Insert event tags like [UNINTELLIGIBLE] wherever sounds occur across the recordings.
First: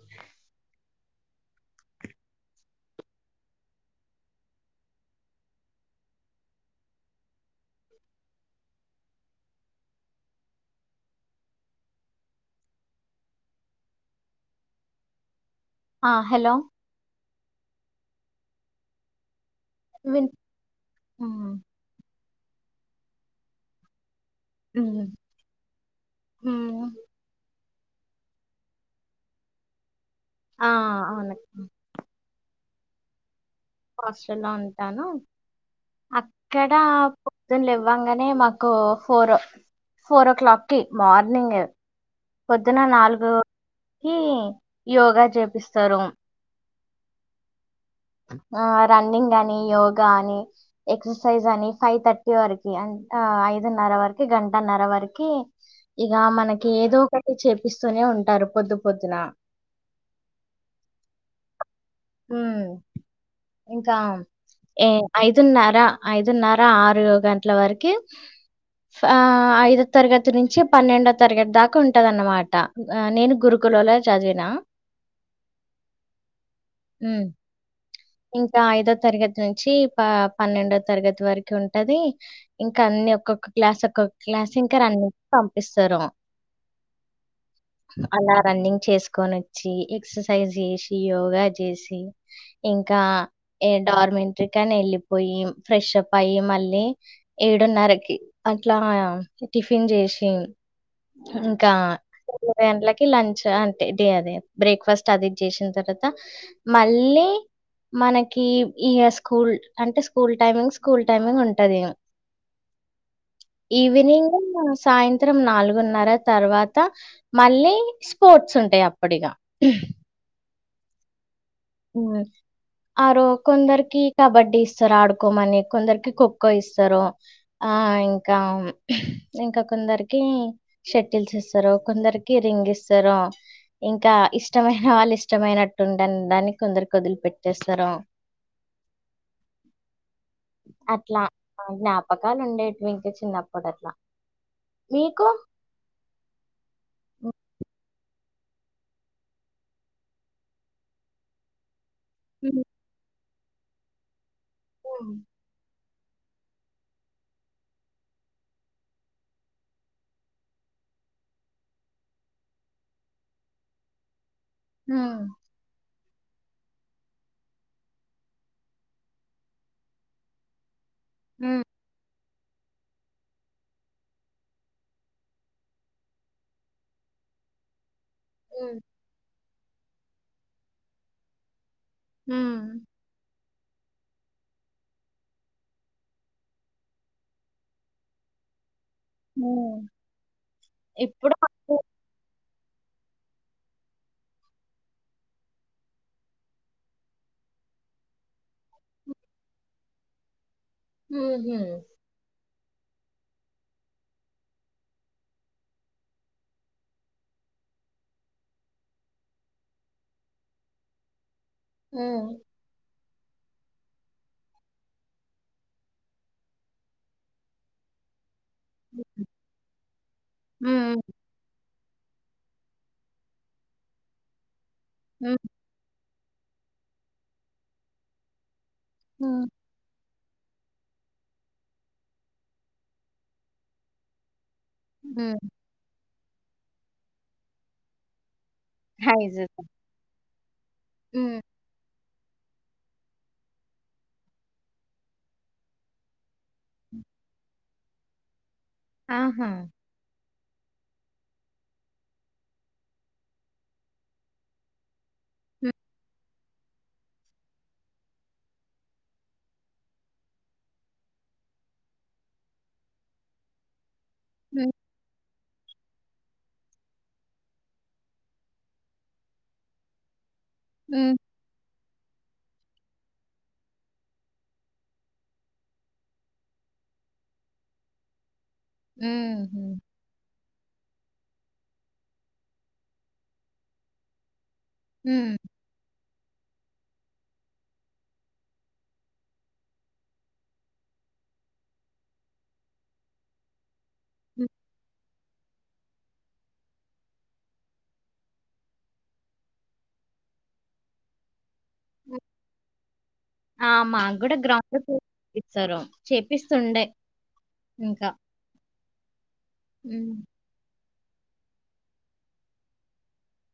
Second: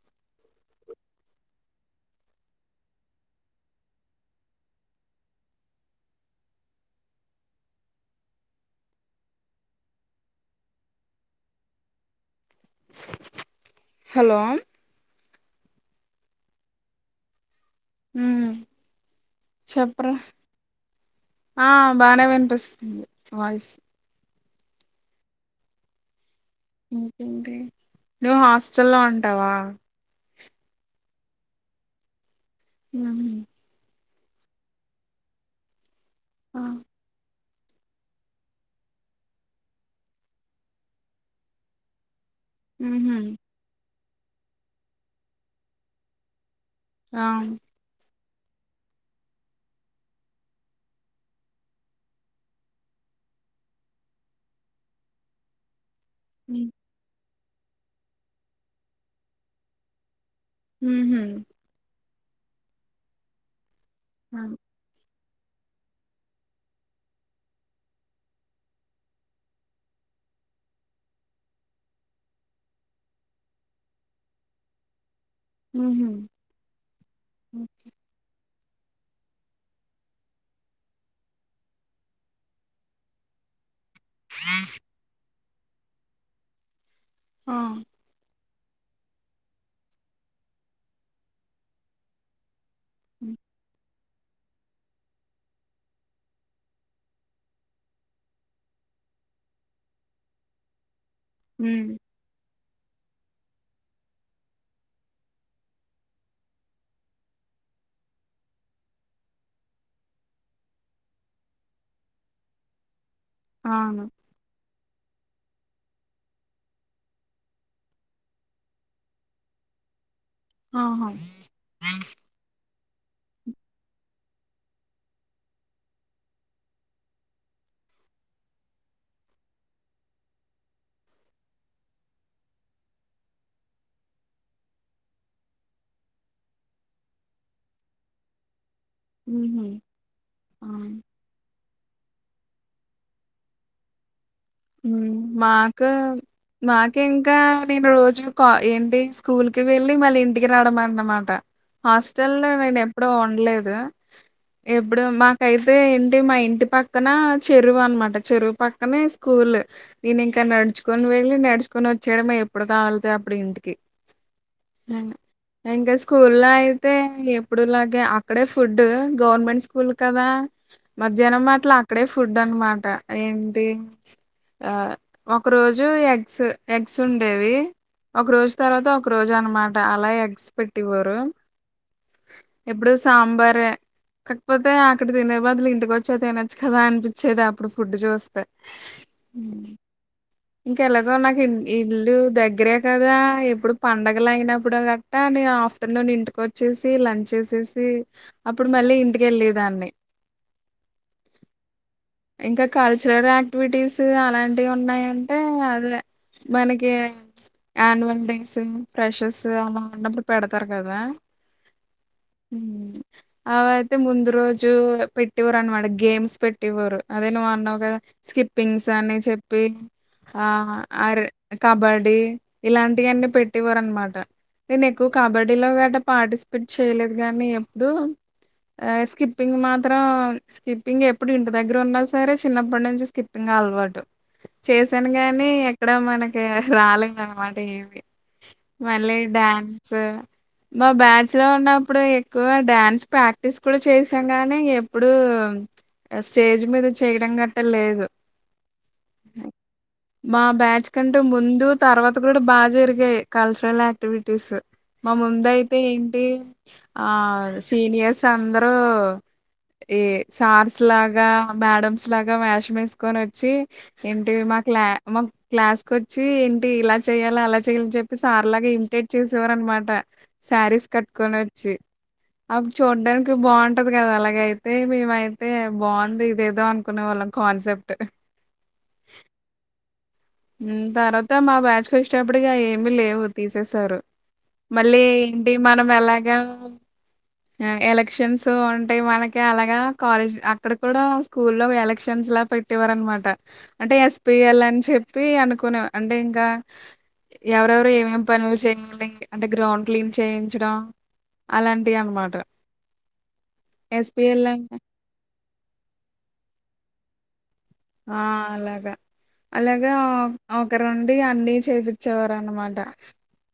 ఆహా హలో ఆ హలో ఉ చెప్పరా విన్ హ్మ్ ఆ బానే వినిపిస్తుంది వయిస్ ఉ ఇకేంటి నువ్వు హాస్టల్ల్లో ఉంటావా ఆ అవును ఉ హాస్టల్ లో ఉంటాను ఆ అక్కడ పొద్దున లేవగానే మాకు ఫోర్ ఫోర్ ఓ క్లాక్ కి మార్నింగ్ పొద్దున మ్మ్ నాలుగుకి యోగా చేపిస్తారు ఆ ఆ రన్నింగ్ అని యోగా అని ఎక్సర్సైజ్ అని ఫైవ్ థర్టీ వరకి ఐదున్నర వరకి గంటన్నర వరకి ఇగా మ్మ్ మనకి ఏదో ఒకటి చేపిస్తూనే ఉంటారు పొద్దు పొద్దున ఉ ఉ ఇంకా ఉ ఏ ఐదున్నర ఐదున్నర ఆరు గంటల వరకి ఆ ఐదో తరగతి నుంచి పన్నెండో తరగతి దాకా ఉంటదిన్నమాట నేను గురు గురుకులాల్లో చదివిన ఉ హు ఉ ఇంకా ఐదో తరగతి నుంచి ప పన్నెండో తరగతి వరకు ఉంటది ఇంకా అన్ని ఒక్కొక్క క్లాస్ ఒక్కొక్క క్లాస్ ఇంకా రన్ని పంపిస్తారు ఆ అలా రన్నింగ్ చేసుకొని వచ్చి ఎక్సర్సైజ్ చేసి యోగా చేసి ఇంకా ఏ డార్మెంటరీ కాని వెళ్ళిపోయి ఫ్రెష్ అప్ అయి మళ్ళీ ఏడున్నరకి అట్లా టిఫిన్ చేసి ఇంకా మ్మ్ ఇవైంటలకి లంచ్ అంటే డే అదే బ్రేక్ఫాస్ట్ అది ఇది చేసిన తర్వాత మళ్ళీ మనకి ఈ స్కూల్ అంటే స్కూల్ టైమింగ్ స్కూల్ టైమింగ్ ఉంటది అవును ఈవినింగ్ సాయంత్రం నాలుగున్నర తర్వాత మళ్ళీ స్పోర్ట్స్ ఉంటాయి అప్పుటిగా ఆహా ఆ ఆరో కొందరికి కబడ్డీ ఇస్తారు ఆడుకోమని కొందరికి ఖోఖో ఇస్తారు ఆ ఇంకా ఇంకా కొందరికి షటిల్స్ ఇస్తారు కొందరికి రింగ్ ఇస్తారు ఇంకా ఇష్టమైన వాళ్ళు ఇష్టమైనట్టుండని దానికి కొందరు కదిలి పెట్టేస్తారు మ్మ్ ఆ అట్లా జ్ఞాపకాలు ఉండేట్వి ఇంకా చిన్నప్పుడు అట్లా మాకు నాకు ఇంకా నేను రోజు ఏంటి స్కూల్ కి వెళ్ళి మళ్ళీ ఇంటికి రావడమన్నమాట హాస్టల్ లో హ్మ్. నేను ఎప్పుడు ఉండలేదు ఎప్పుడు హ్మ్. మాకు అయితే ఏంటి మా ఇంటి పక్కన చెరువు అనమాట చెరువు పక్కనే స్కూల్ నేను ఇంకా నడుచుకొని వెళ్ళి నడుచుకొని వచ్చేయడమే ఎప్పుడు కావాలతె అప్పుడు ఇంటికి హ్మ్. అ ఇంకా స్కూల్ లో అయితే ఎప్పుడులాగే అక్కడే ఫుడ్ గవర్నమెంట్ స్కూల్ కదా మధ్యాహ్నం హ్మ్. మాట్ల అక్కడే ఫుడ్ అనమాట ఏంటి ఆ ఒక రోజు ఎగ్స్ ఎగ్స్ ఉండేవి ఒక రోజు హ్మ్. హ్మ్. తర్వాత ఒక ఒకరోజు అనమాట అలా ఎగ్స్ పెట్టివారు హ్మ్. ఎప్పుడు సాంబార్ ఏ కాకపోతే అక్కడ తినే బదులు ఇంటికి వచ్చి తినొచ్చు కదా అనిపించేది అప్పుడు ఫుడ్ చూస్తే హ్మ్. ఇంకా ఎలాగో ఇప్పుడు నాకు ఇంటి ఇల్లు దగ్గరే కదా ఎప్పుడు పండగలు అయినప్పుడు గట్ట్రా నే ఆఫ్ నేను ఇంటికొచ్చేసి లంచ్ చేసేసి అప్పుడు మళ్ళీ ఇంటికి వెళ్ళే దాన్ని ఉహు ఇంకా కల్చరల్ యాక్టివిటీస్ అలాంటివి ఉన్నాయంటే అదే మనకి ఆన్వల్ డేస్ ఫ్రెషర్స్ అలా ఉన్నప్పుడు పెడతారు కదా ఆ అవయితే ముందు రోజు పెట్టేవరు అనమాట గేమ్స్ పెట్టేవారు అదే నువ్వు అన్నావ్ కదా స్కిప్పింగ్స్ అని హ్మ్. చెప్పి ఆ హ్మ్. అరే కబడ్డీ ఇలాంటివన్ని పెట్టేవారు అనమాట నేను ఎక్కువ హ్మ్. కబడ్డీలో ఆడె పార్టిసిపేట్ చేయలేదు కానీ ఎప్పుడు హ్మ్. స్కిప్పింగ్ మాత్రం స్కిప్పింగ్ ఎప్పుడు ఇంటి దగ్గర ఉన్నా సరే చిన్నప్పటి నుంచి స్కిప్పింగ్ అలవాటు చేశాను హ్మ్. గానీ ఎక్కడ మనకి రాలేదు అనమాట ఏమి మళ్లీ హైజీసం. డ్యాన్స్ మా బ్యాచ్ హ్మ్. లో ఉన్నప్పుడు ఎక్కువ డ్యాన్స్ ప్రాక్టీస్ కూడా చేసాం గానీ ఎప్పుడుూ స్టేజ్ మీద చేయడం గట్ట లేదు ఆహా మా బ్యాచ్ కంటే ముందు తర్వాత కూడా బాగా జరిగాయి కల్చరల్ యాక్టివిటీస్ మా ముంద హ్మ్. అయితే ఏంటి ఆ సీనియర్స్ అందరూ ఏ సార్స్ లాగా మేడమ్స్ లాగా వేషం వెసుకొని వచ్చి ఏంటి మాకు హ్మ్. లా మా క్లాస్ కు వచ్చి ఏంటి ఇలా చెయ్యాలి అలా చెయ్యాలని చెప్పి సార్ లాగ ఇమిటేట్ చేసేవారు అనమాట శారీస్ హ్మ్. కట్టుకొని వచ్చి అవి చూడాటానికి బాగుంటది కదా అలాగైతే మేమయితే బాగుంది ఏదో అనుకునే వాళ్ళం కాన్సెప్ట్ ఉమ్ తర్వాత మా బ్యాచ్ కు వచ్చేటప్పటికి ఏమి లేవు తీసేసారు మళ్లీ హ్మ్. ఎంటి మనం ఎలాగ ఎలక్షన్స్ ఉంటాయి మనకి అలాగా కాలేజ్ అక్కడ కూడా స్కూల్ లో ఎలక్షన్స్ లా పెట్ పెట్టేవారు అనమాట అంటే హ్మ్. ఎస్పిఎల్ అని చెప్పి అనుకునే అంటే ఇంకా ఎవరెవరు ఏమేమి పనులు చేయలి అంటే గ్రౌండ్ క్లీన్ చేయించడం అలాంటి ఆ మా కూడా ఎస్‌పీఎల్ అంటే గ్రౌండ్ ఫ్లోర్ ఇచ్చరో చేపిస్తుండే ఇంకా. ఆ అలగా అలగా హ్మ్. ఒకరుండీ అన్ని చేపిచ్చేవారు అనమాట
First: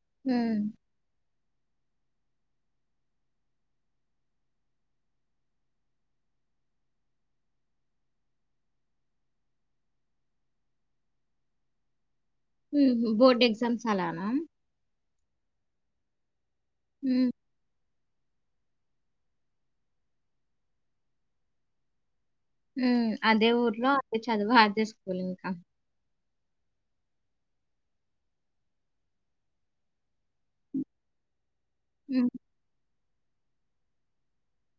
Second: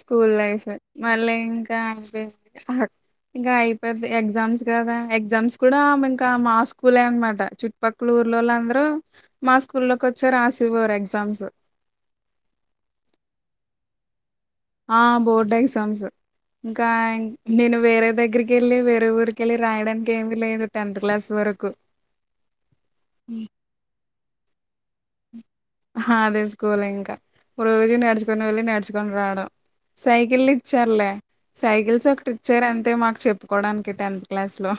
స్కూల్ హ్మ్. లైఫ్ మళ్ళీ ఇంకా అనిపీద్ హట్ ఇంకా అయిపోద్ధి ఎగ్జామ్స్ కదా ఎగ్జామ్స్ కూడా ఇంకా మా స్కూలే అనమాట చుట్ పక్లూర్లో వాళ్లు అందరూ మా స్కూల్లోకి వచ్చే రాసేవారు ఎగ్జామ్సు ఊహు బోర్డ్ ఎగ్జామ్స్ అలానా ఆ బోర్డు ఎగ్జామ్సు ఇంకా హ్మ్. నేను వేరే దగ్గరికి వెళ్ళి వేరే ఊరికి వెళ్ళి రాయడానికి ఏమి లేదు టెన్త్ క్లాస్ వరకు ఊ అదే ఊర్లో అదే చదువు అదే స్కూల్ ఇంకా అదే స్కూల్ ఇంకా రోజు నడుచుకొని వెళ్ళి నడుచుకొని రావడం. సైకిల్లిచ్చార్లే సైకిల్స్ హ్మ్. ఒకటి ఇచ్చర్ అంతే మాకు చెప్పుకోడానికి టెన్త్ క్లాస్ లో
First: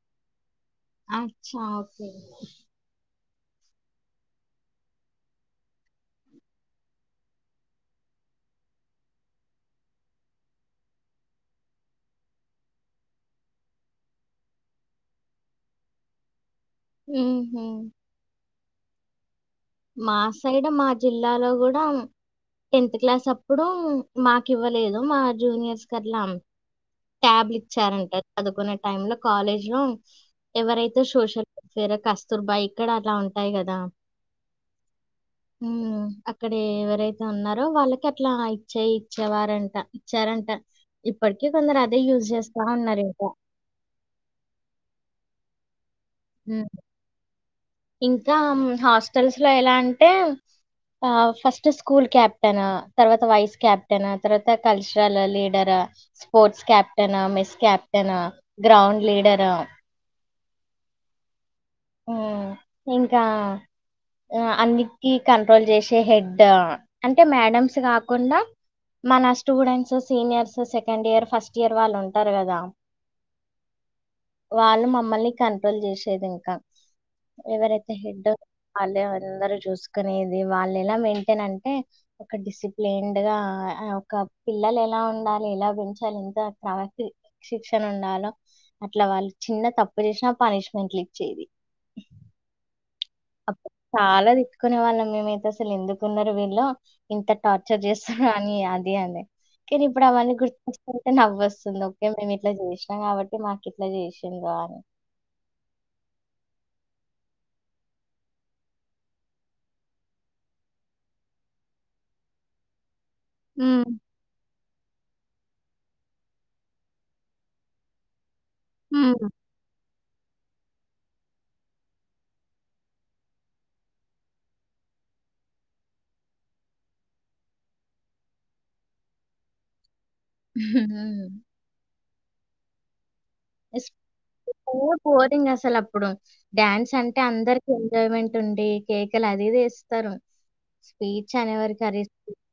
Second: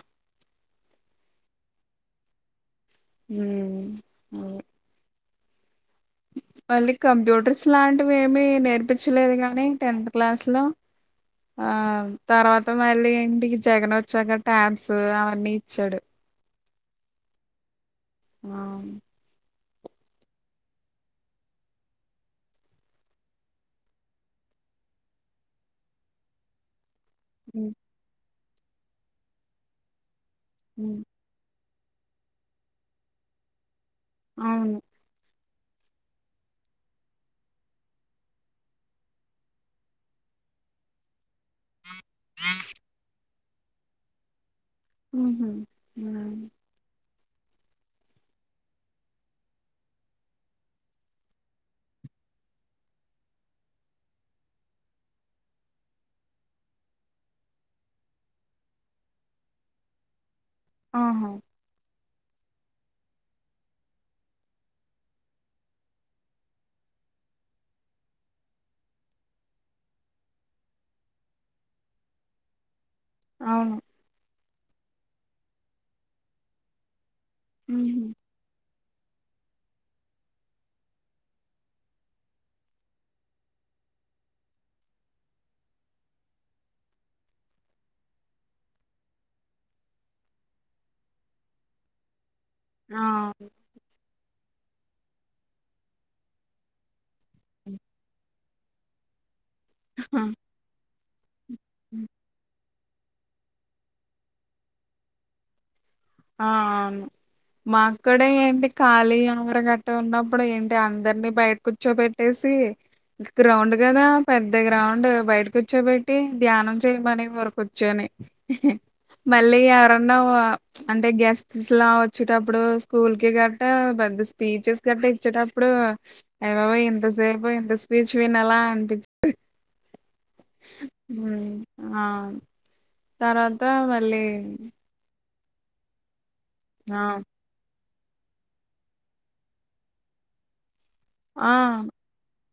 అచ్చా ఓకే ఊమ్ అవే మళ్లి కంప్యూటర్స్ లాంటివి ఏమీ నేర్పించలేదు గానీ టెన్త్ క్లాస్ లో ఆ తర్వాత మళ్ళీ ఇంటికి జగన్ వచ్చాక ట్యాబ్సూ అవన్నీ ఇచ్చాడు ఊహు ఆవును మా సైడు మా జిల్లాలో కూడా టెన్త్ క్లాస్ అప్పుడూ మాకు ఇవ్వలేదు మా జూనియర్స్ కట్లా ట్యాబ్లు ఉమ్ ఇచ్చారంట చదువుకునే టైంలో కాలేజ్ లో ఉమ్ ఎవరైతే సోషల్ వేరే కస్తూర్బాయ్ ఇక్కడ అట్లా ఉంటాయి కదా అవును ఊ అక్కడ ఏవరైతే ఉన్నారో వాళ్ళకి అట్లా ఇచ్చెయ్ ఇచ్చేవారంట ఇచ్చారంట ఇప్పటికి కొందరు అదే యూజ్ చేస్తా ఉన్నారు ఇంకా ఊహు ఊ ఇంకా హాస్టల్స్ లో ఎలా అంటే ఆ ఫస్టు స్కూల్ క్యాప్టెనూ తర్వాత వైస్ క్యాప్టెనూ తర్వాత cultural leader sports captain mess captain ground leader ఆహో ఊ ఇంకా ఊ అన్నిట్కీ కంట్రోల్ చేసే హెడ్డూ అంటే మేడమ్సు కాకుండా మన students seniors second year first year వాళ్ళు ఉంటారు కదా అవును వాళ్ళు మమ్మల్ని కంట్రోల్ చేసే దింకా ఎవరైతే ఉహు హెడ్డు వాళ్ళే అందరూ చూసుకునేది వాళ్ళు ఎలా మెయింటెన్ అంటే ఒక డిసిప్లైన్డ్ గా ఒక పిల్లలు ఎలా ఉండాలి ఎలా పెంచాలి ఎంత ప్రాతి శిక్షణ ఉండాలో అట్లా వాళ్ళు చిన్న తప్పు చేసినా పనిష్మెంట్లు ఇచ్చేది. ఆ అప్ చాలా తిట్టుకునే వాళ్ళం మేమైతే అసలు ఎందుకున్నరు వీల్లో ఇంత టార్చర్ చేస్సరు అనీ అదే అండి ఇక ఇప్పుడు అవన్నీగుర్తొస్తుంటే నవ్వొస్ స్తుంది ఓకే మేము ఇట్ల చేసినాం కాబట్టి మాకు ఇట్ల చేసిండ్రా అని ఆ అవును మాక్కూడా ఏంటి ఖాళీ ఉంగరగట్ట ఉన్నప్పుడు ఏంటి అందరినీ బయట కూర్చో పెట్టేసి ఇంకా గ్రౌండ్ ఉమ్, కదా పెద్ద గ్రౌండ్ బయట కూర్చొబెట్టి ధ్యానం చేయమనే వారు కుర్చొని ఉను లే యరన్నా‌వా అంటే గెస్ట్స్ లా వచ్చేటప్పుడు స్కూల్ కి గట్ట పెద్ద స్పీచెస్ గట్ట ఇచ్చేటప్పుడు అయ్యాబాబొయ్ ఎంత సేపు ఇంత స్పీచ్ వినలా అనిపిస్తాది ఆ తర్వాత మళ్ళీ పొటింగ్ అసలు అప్పుడు డ్యాన్స్ ఆ అంటే అందరు ఎంజాయ్మెంట్ ఉండి కేకలు అది ఇదీ యేస్తారు స్పీచ్ ఆ అనే వరికే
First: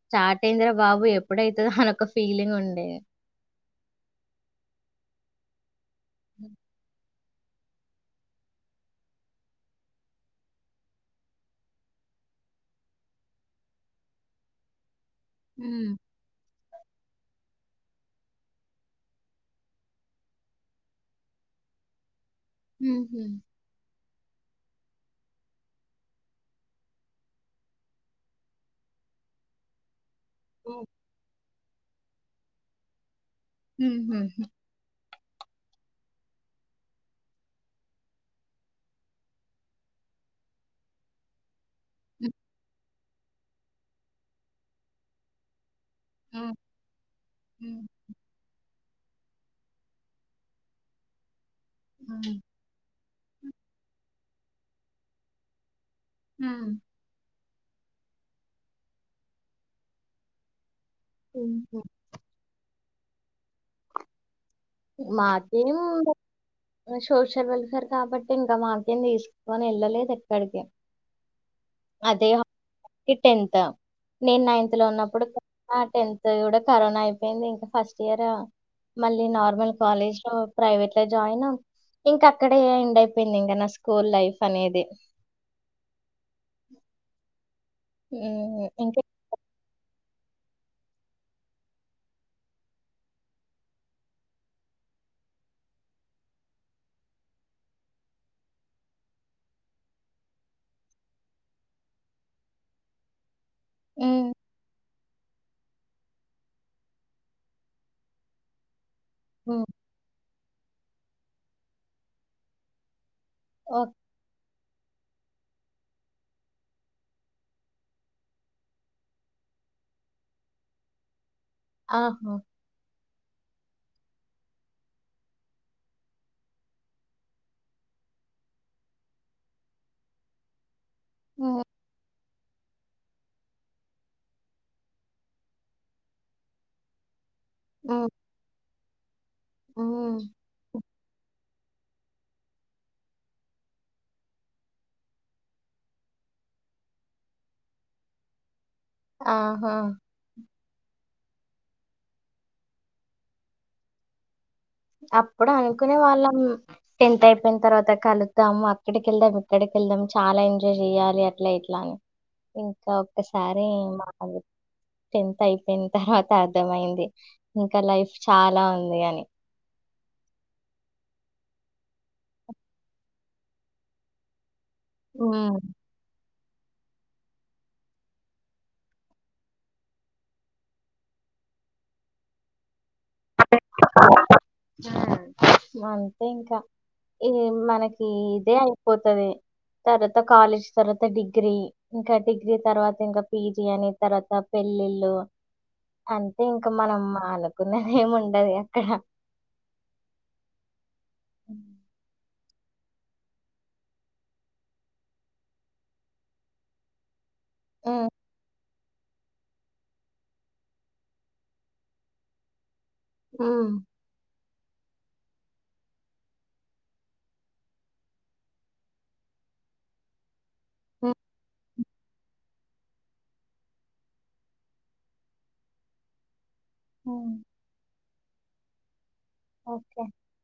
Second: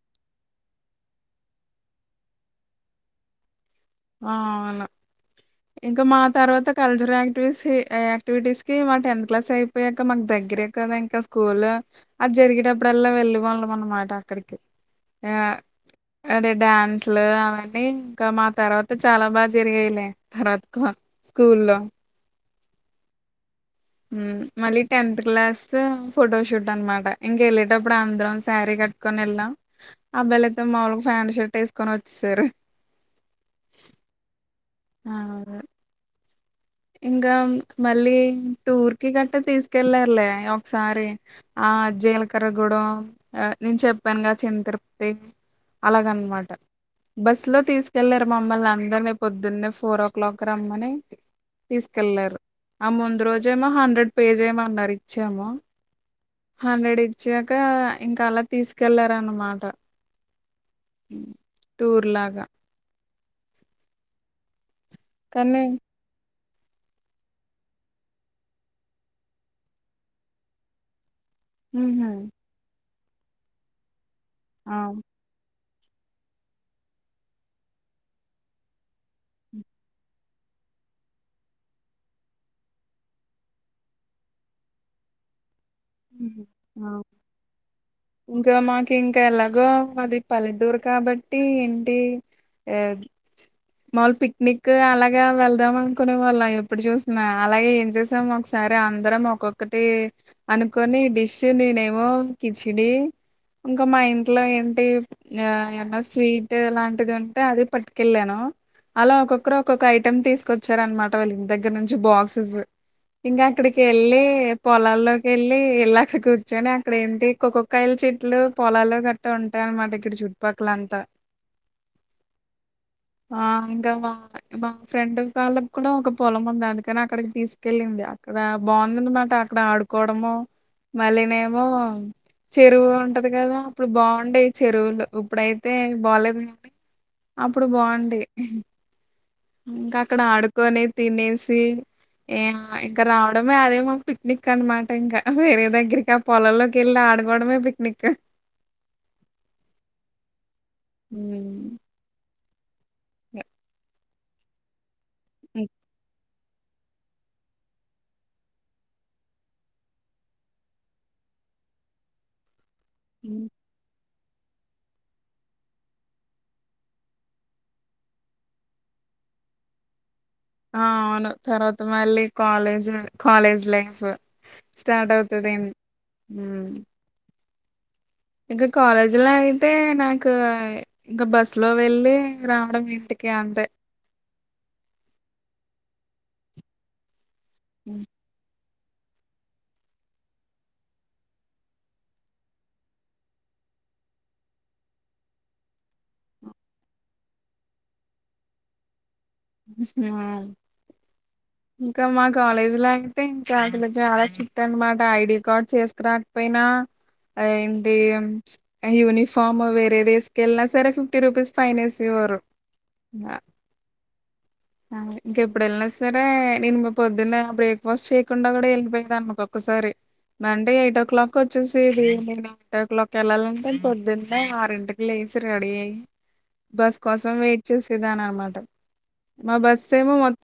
స్టార్ట్ అయిందిరా బాబు ఎప్పుడైతాదో అనే ఒక ఫీలింగ్ ఉండే అవును ఇంకా మా తర్వాత కల్చరల్ యాక్టివిటీస్ ఏ యాక్టివిటీస్కి మా టెన్త్ క్లాస్ అయిపోయాక మాకు దగ్గరే కదా ఇంకా స్కూలు అది జరిగేటప్పుడు అల్లా వెళ్ళే వాళ్ళం అన్నమాట అక్కడికి ఆ ఉమ్, అంటే డ్యాన్స్ లు అవన్నీ ఇంకా మా తర్వాత అంటే చాలా బాగా జరిగాయిలే తర్వాత స్కూల్లో ఉహు మ్మ్ మళ్ళీ టెన్త్ క్లాస్ లో ఫొటోషూట్ అన్నమాట ఇంక వెళ్ళేటప్పుడు అందరం శారీ కట్ కొని వెళ్ళాం అబ్బాయిలు అయితే ఉమ్, మాములుగా ఫ్యాంట్ షర్ట్ వేసుకొని వచ్చేసారు మ్మ్ హ్మ్ అవారు ఇంగా మళ్ళీ టూర్ కి గట్టా తీసుకెళ్ళారులే ఒకసారి ఆ ఉమ్, జీలకర్రగూడెం ఆ నేను చెప్పానుగా చిన్న తిరుపతి అలాగ అన్నమాట ఉమ్, బస్ లో ఉమ్. తీసుకెళ్ళారు మమ్మల్ని అందరని పొద్దున్నే ఫోర్ ఓ క్లాక్ కీ రమ్మని తీసుకెళ్లారు ఆ ముందు రోజేమో హండ్రెడ్ పే చేయమాన్నరు ఇచ్చాము ఉమ్. హండ్రెడ్ ఇచ్చాక ఇంకా అలా తీసుకెళ్లారు అన్నమాట ఉనా టూర్ లాగా కానీ మారుతిని ఏం సోషల్ వెల్ఫేర్ కాబట్టి ఇంకా మారుతిని నుంచి తీసుకొని వెళ్ళలేదు ఎక్కడికి ఉహు అదే టెన్త్ నేను నైన్త్ ఆ లో ఉన్నప్పుడు ఆ టెన్త్ కూడా కరోనా అయిపోయింది ఇంకా ఫస్ట్ ఇయర్ మళ్ళీ నార్మల్ కాలేజ్ లో ప్రైవేట్ లో జాయిన్ అవ్ ఇంకా అక్కడే ఎండ్ అయిపోయింది ఇంకా నా స్కూల్ లైఫ్ అనేది ఇంకా మాకి ఎలాగో మాది పల్లెటూరు కాబట్టి ఏంటి మాములు పిక్నిక్ అలాగ వెళ్దాం అనుకునే వాళ్ళం ఎప్పుడు చూసిన అలాగే ఏం చేసామో సరే అందరం ఒక్కొక్కటి అనుకొని ఈ డిష్ నేనేమో కిచిడి ఇంకా మా ఉమ్, ఇంట్లో ఏంటి ఆ ఏమన్నా స్వీట్ అలాంటిది ఉంటే అది పట్టుకెళ్ళాను అలా ఒక్కొక్కరు ఉమ్, ఒక్కొక్క ఐటెమ్ తీసుకొచ్చారు అనమాట వాళ్ళ ఇంటి దగ్గర నుంచి బాక్సెస్ ఇంగా అక్కడికి ఓకే యేళ్ళి పొలాల్లోకి వెళ్ళి వెళ్ళి అక్కడ కూర్చొని అక్కడ ఏంటి కొక్కొక్కయాల చెట్లు పొలాల్లో కట్లా అ ఉంటాయి అనమాట ఇక్కడ చుట్టుపక్కలంతా ఆహా ఆ ఇంకా మా మా ఫ్రెండ్ వాళ్ళకి కూడా ఒక పొలం ఉంది అందుకని అక్కడికి తీసుకు కెళ్ళింది అక్కడ బాగుందన్నమాట అక్కడ ఆడుకోవడము ఉమ్, మళ్ళనేమో చెరువు ఉంటది కదా ఇప్పుడు బాగుండేయి చెరువులు ఇప్పుడయితే బాలేదు కాండి అప్పుడు ఉమ్, బాగుండి ఇంకా అక్కడ ఉమ్. ఆడుకని తినేసి ఏ ఇంక రావడమే అదేమకు పిక్నిక్ అనమాట ఇంకా వేరే దగ్గరికి పొలల్లోకి వెళ్ళి ఆడుకోవడమే పిక్నిక్ ఆహా ఊ అప్పుడు అనుకునే వాళ్ళం టెన్త్ అయిపోయిన తర్వాత కలుతాము అక్కడికి వెళ్దాం ఇక్కడికి వెళ్దాం చాలా ఎంజాయ్ చెయాలి అట్లా ఇట్లా అని ఇంకా ఒక్కసారి మాది టెన్త్ అయిపోయిన తర్వాత అర్థ అయింది ఇంకా లైఫ్ చాలా ఉంది అని ఆ అవును తర్వాత మళ్ళీ కాలేజ్ కాలేజ్ లైఫ్ స్టార్ట్ ఉమ్. అవుతది ఏం ఉమ్. ఊ ఇంకా కాలేజీలో అయితే నాకు ఇంకా బస్సు లో వెళ్ళి రావడం ఇంటికి అంతే ఆ అంతే ఇంకా ఏం హ్మ్ మనకి ఇదే అయిపోతది తర్వాత కాలేజ్ తర్వాత డిగ్రీ ఇంకా డిగ్రీ తర్వాత ఇంకా పీజి అని తర్వాత పెళ్ళిళ్ళు అంతే ఇంకా మనం అనుకున్నది ఏము ఉండది అక్కడ [UNINTELLIGIBLE] ఊ ఇంకా మా కాలేజీలో అయితే ఇంకా అలా చాలా స్ట్రిక్ట్ అనమాట ఐడి కార్డ్ చేసుకురా పోయినా ఆ ఇంటి యూనిఫార్మ్ వేరెదేసుకెల్లనా సరే ఫిఫ్టీ రూపీస్ ఫైనేసి వారు ఇగ ఉమ్. ఇంకా ఇప్పుడు ఎలా సర అంటే నేను పొద్దున్న బ్రేక్ఫాస్ట్ చేయకుండా కూడా వెళ్ళిపోయిందాన్ని ఒక్కొక్కసారి మంటే ఎయిట్ ఓ ఉమ్, క్లాక్ వచ్చేసి ఇది నేను ఎయిట్ ఒ క్లాక్ వెళ్ళాలంటే పొద్దుంటే ఆరింటికి లేసి రెడీ అయ్యి బస్ కోసం ఉమ్, వెయిట్ చేసేదాన్ని అనమాట మా బస్ ఓకే ఏమో మొత్తం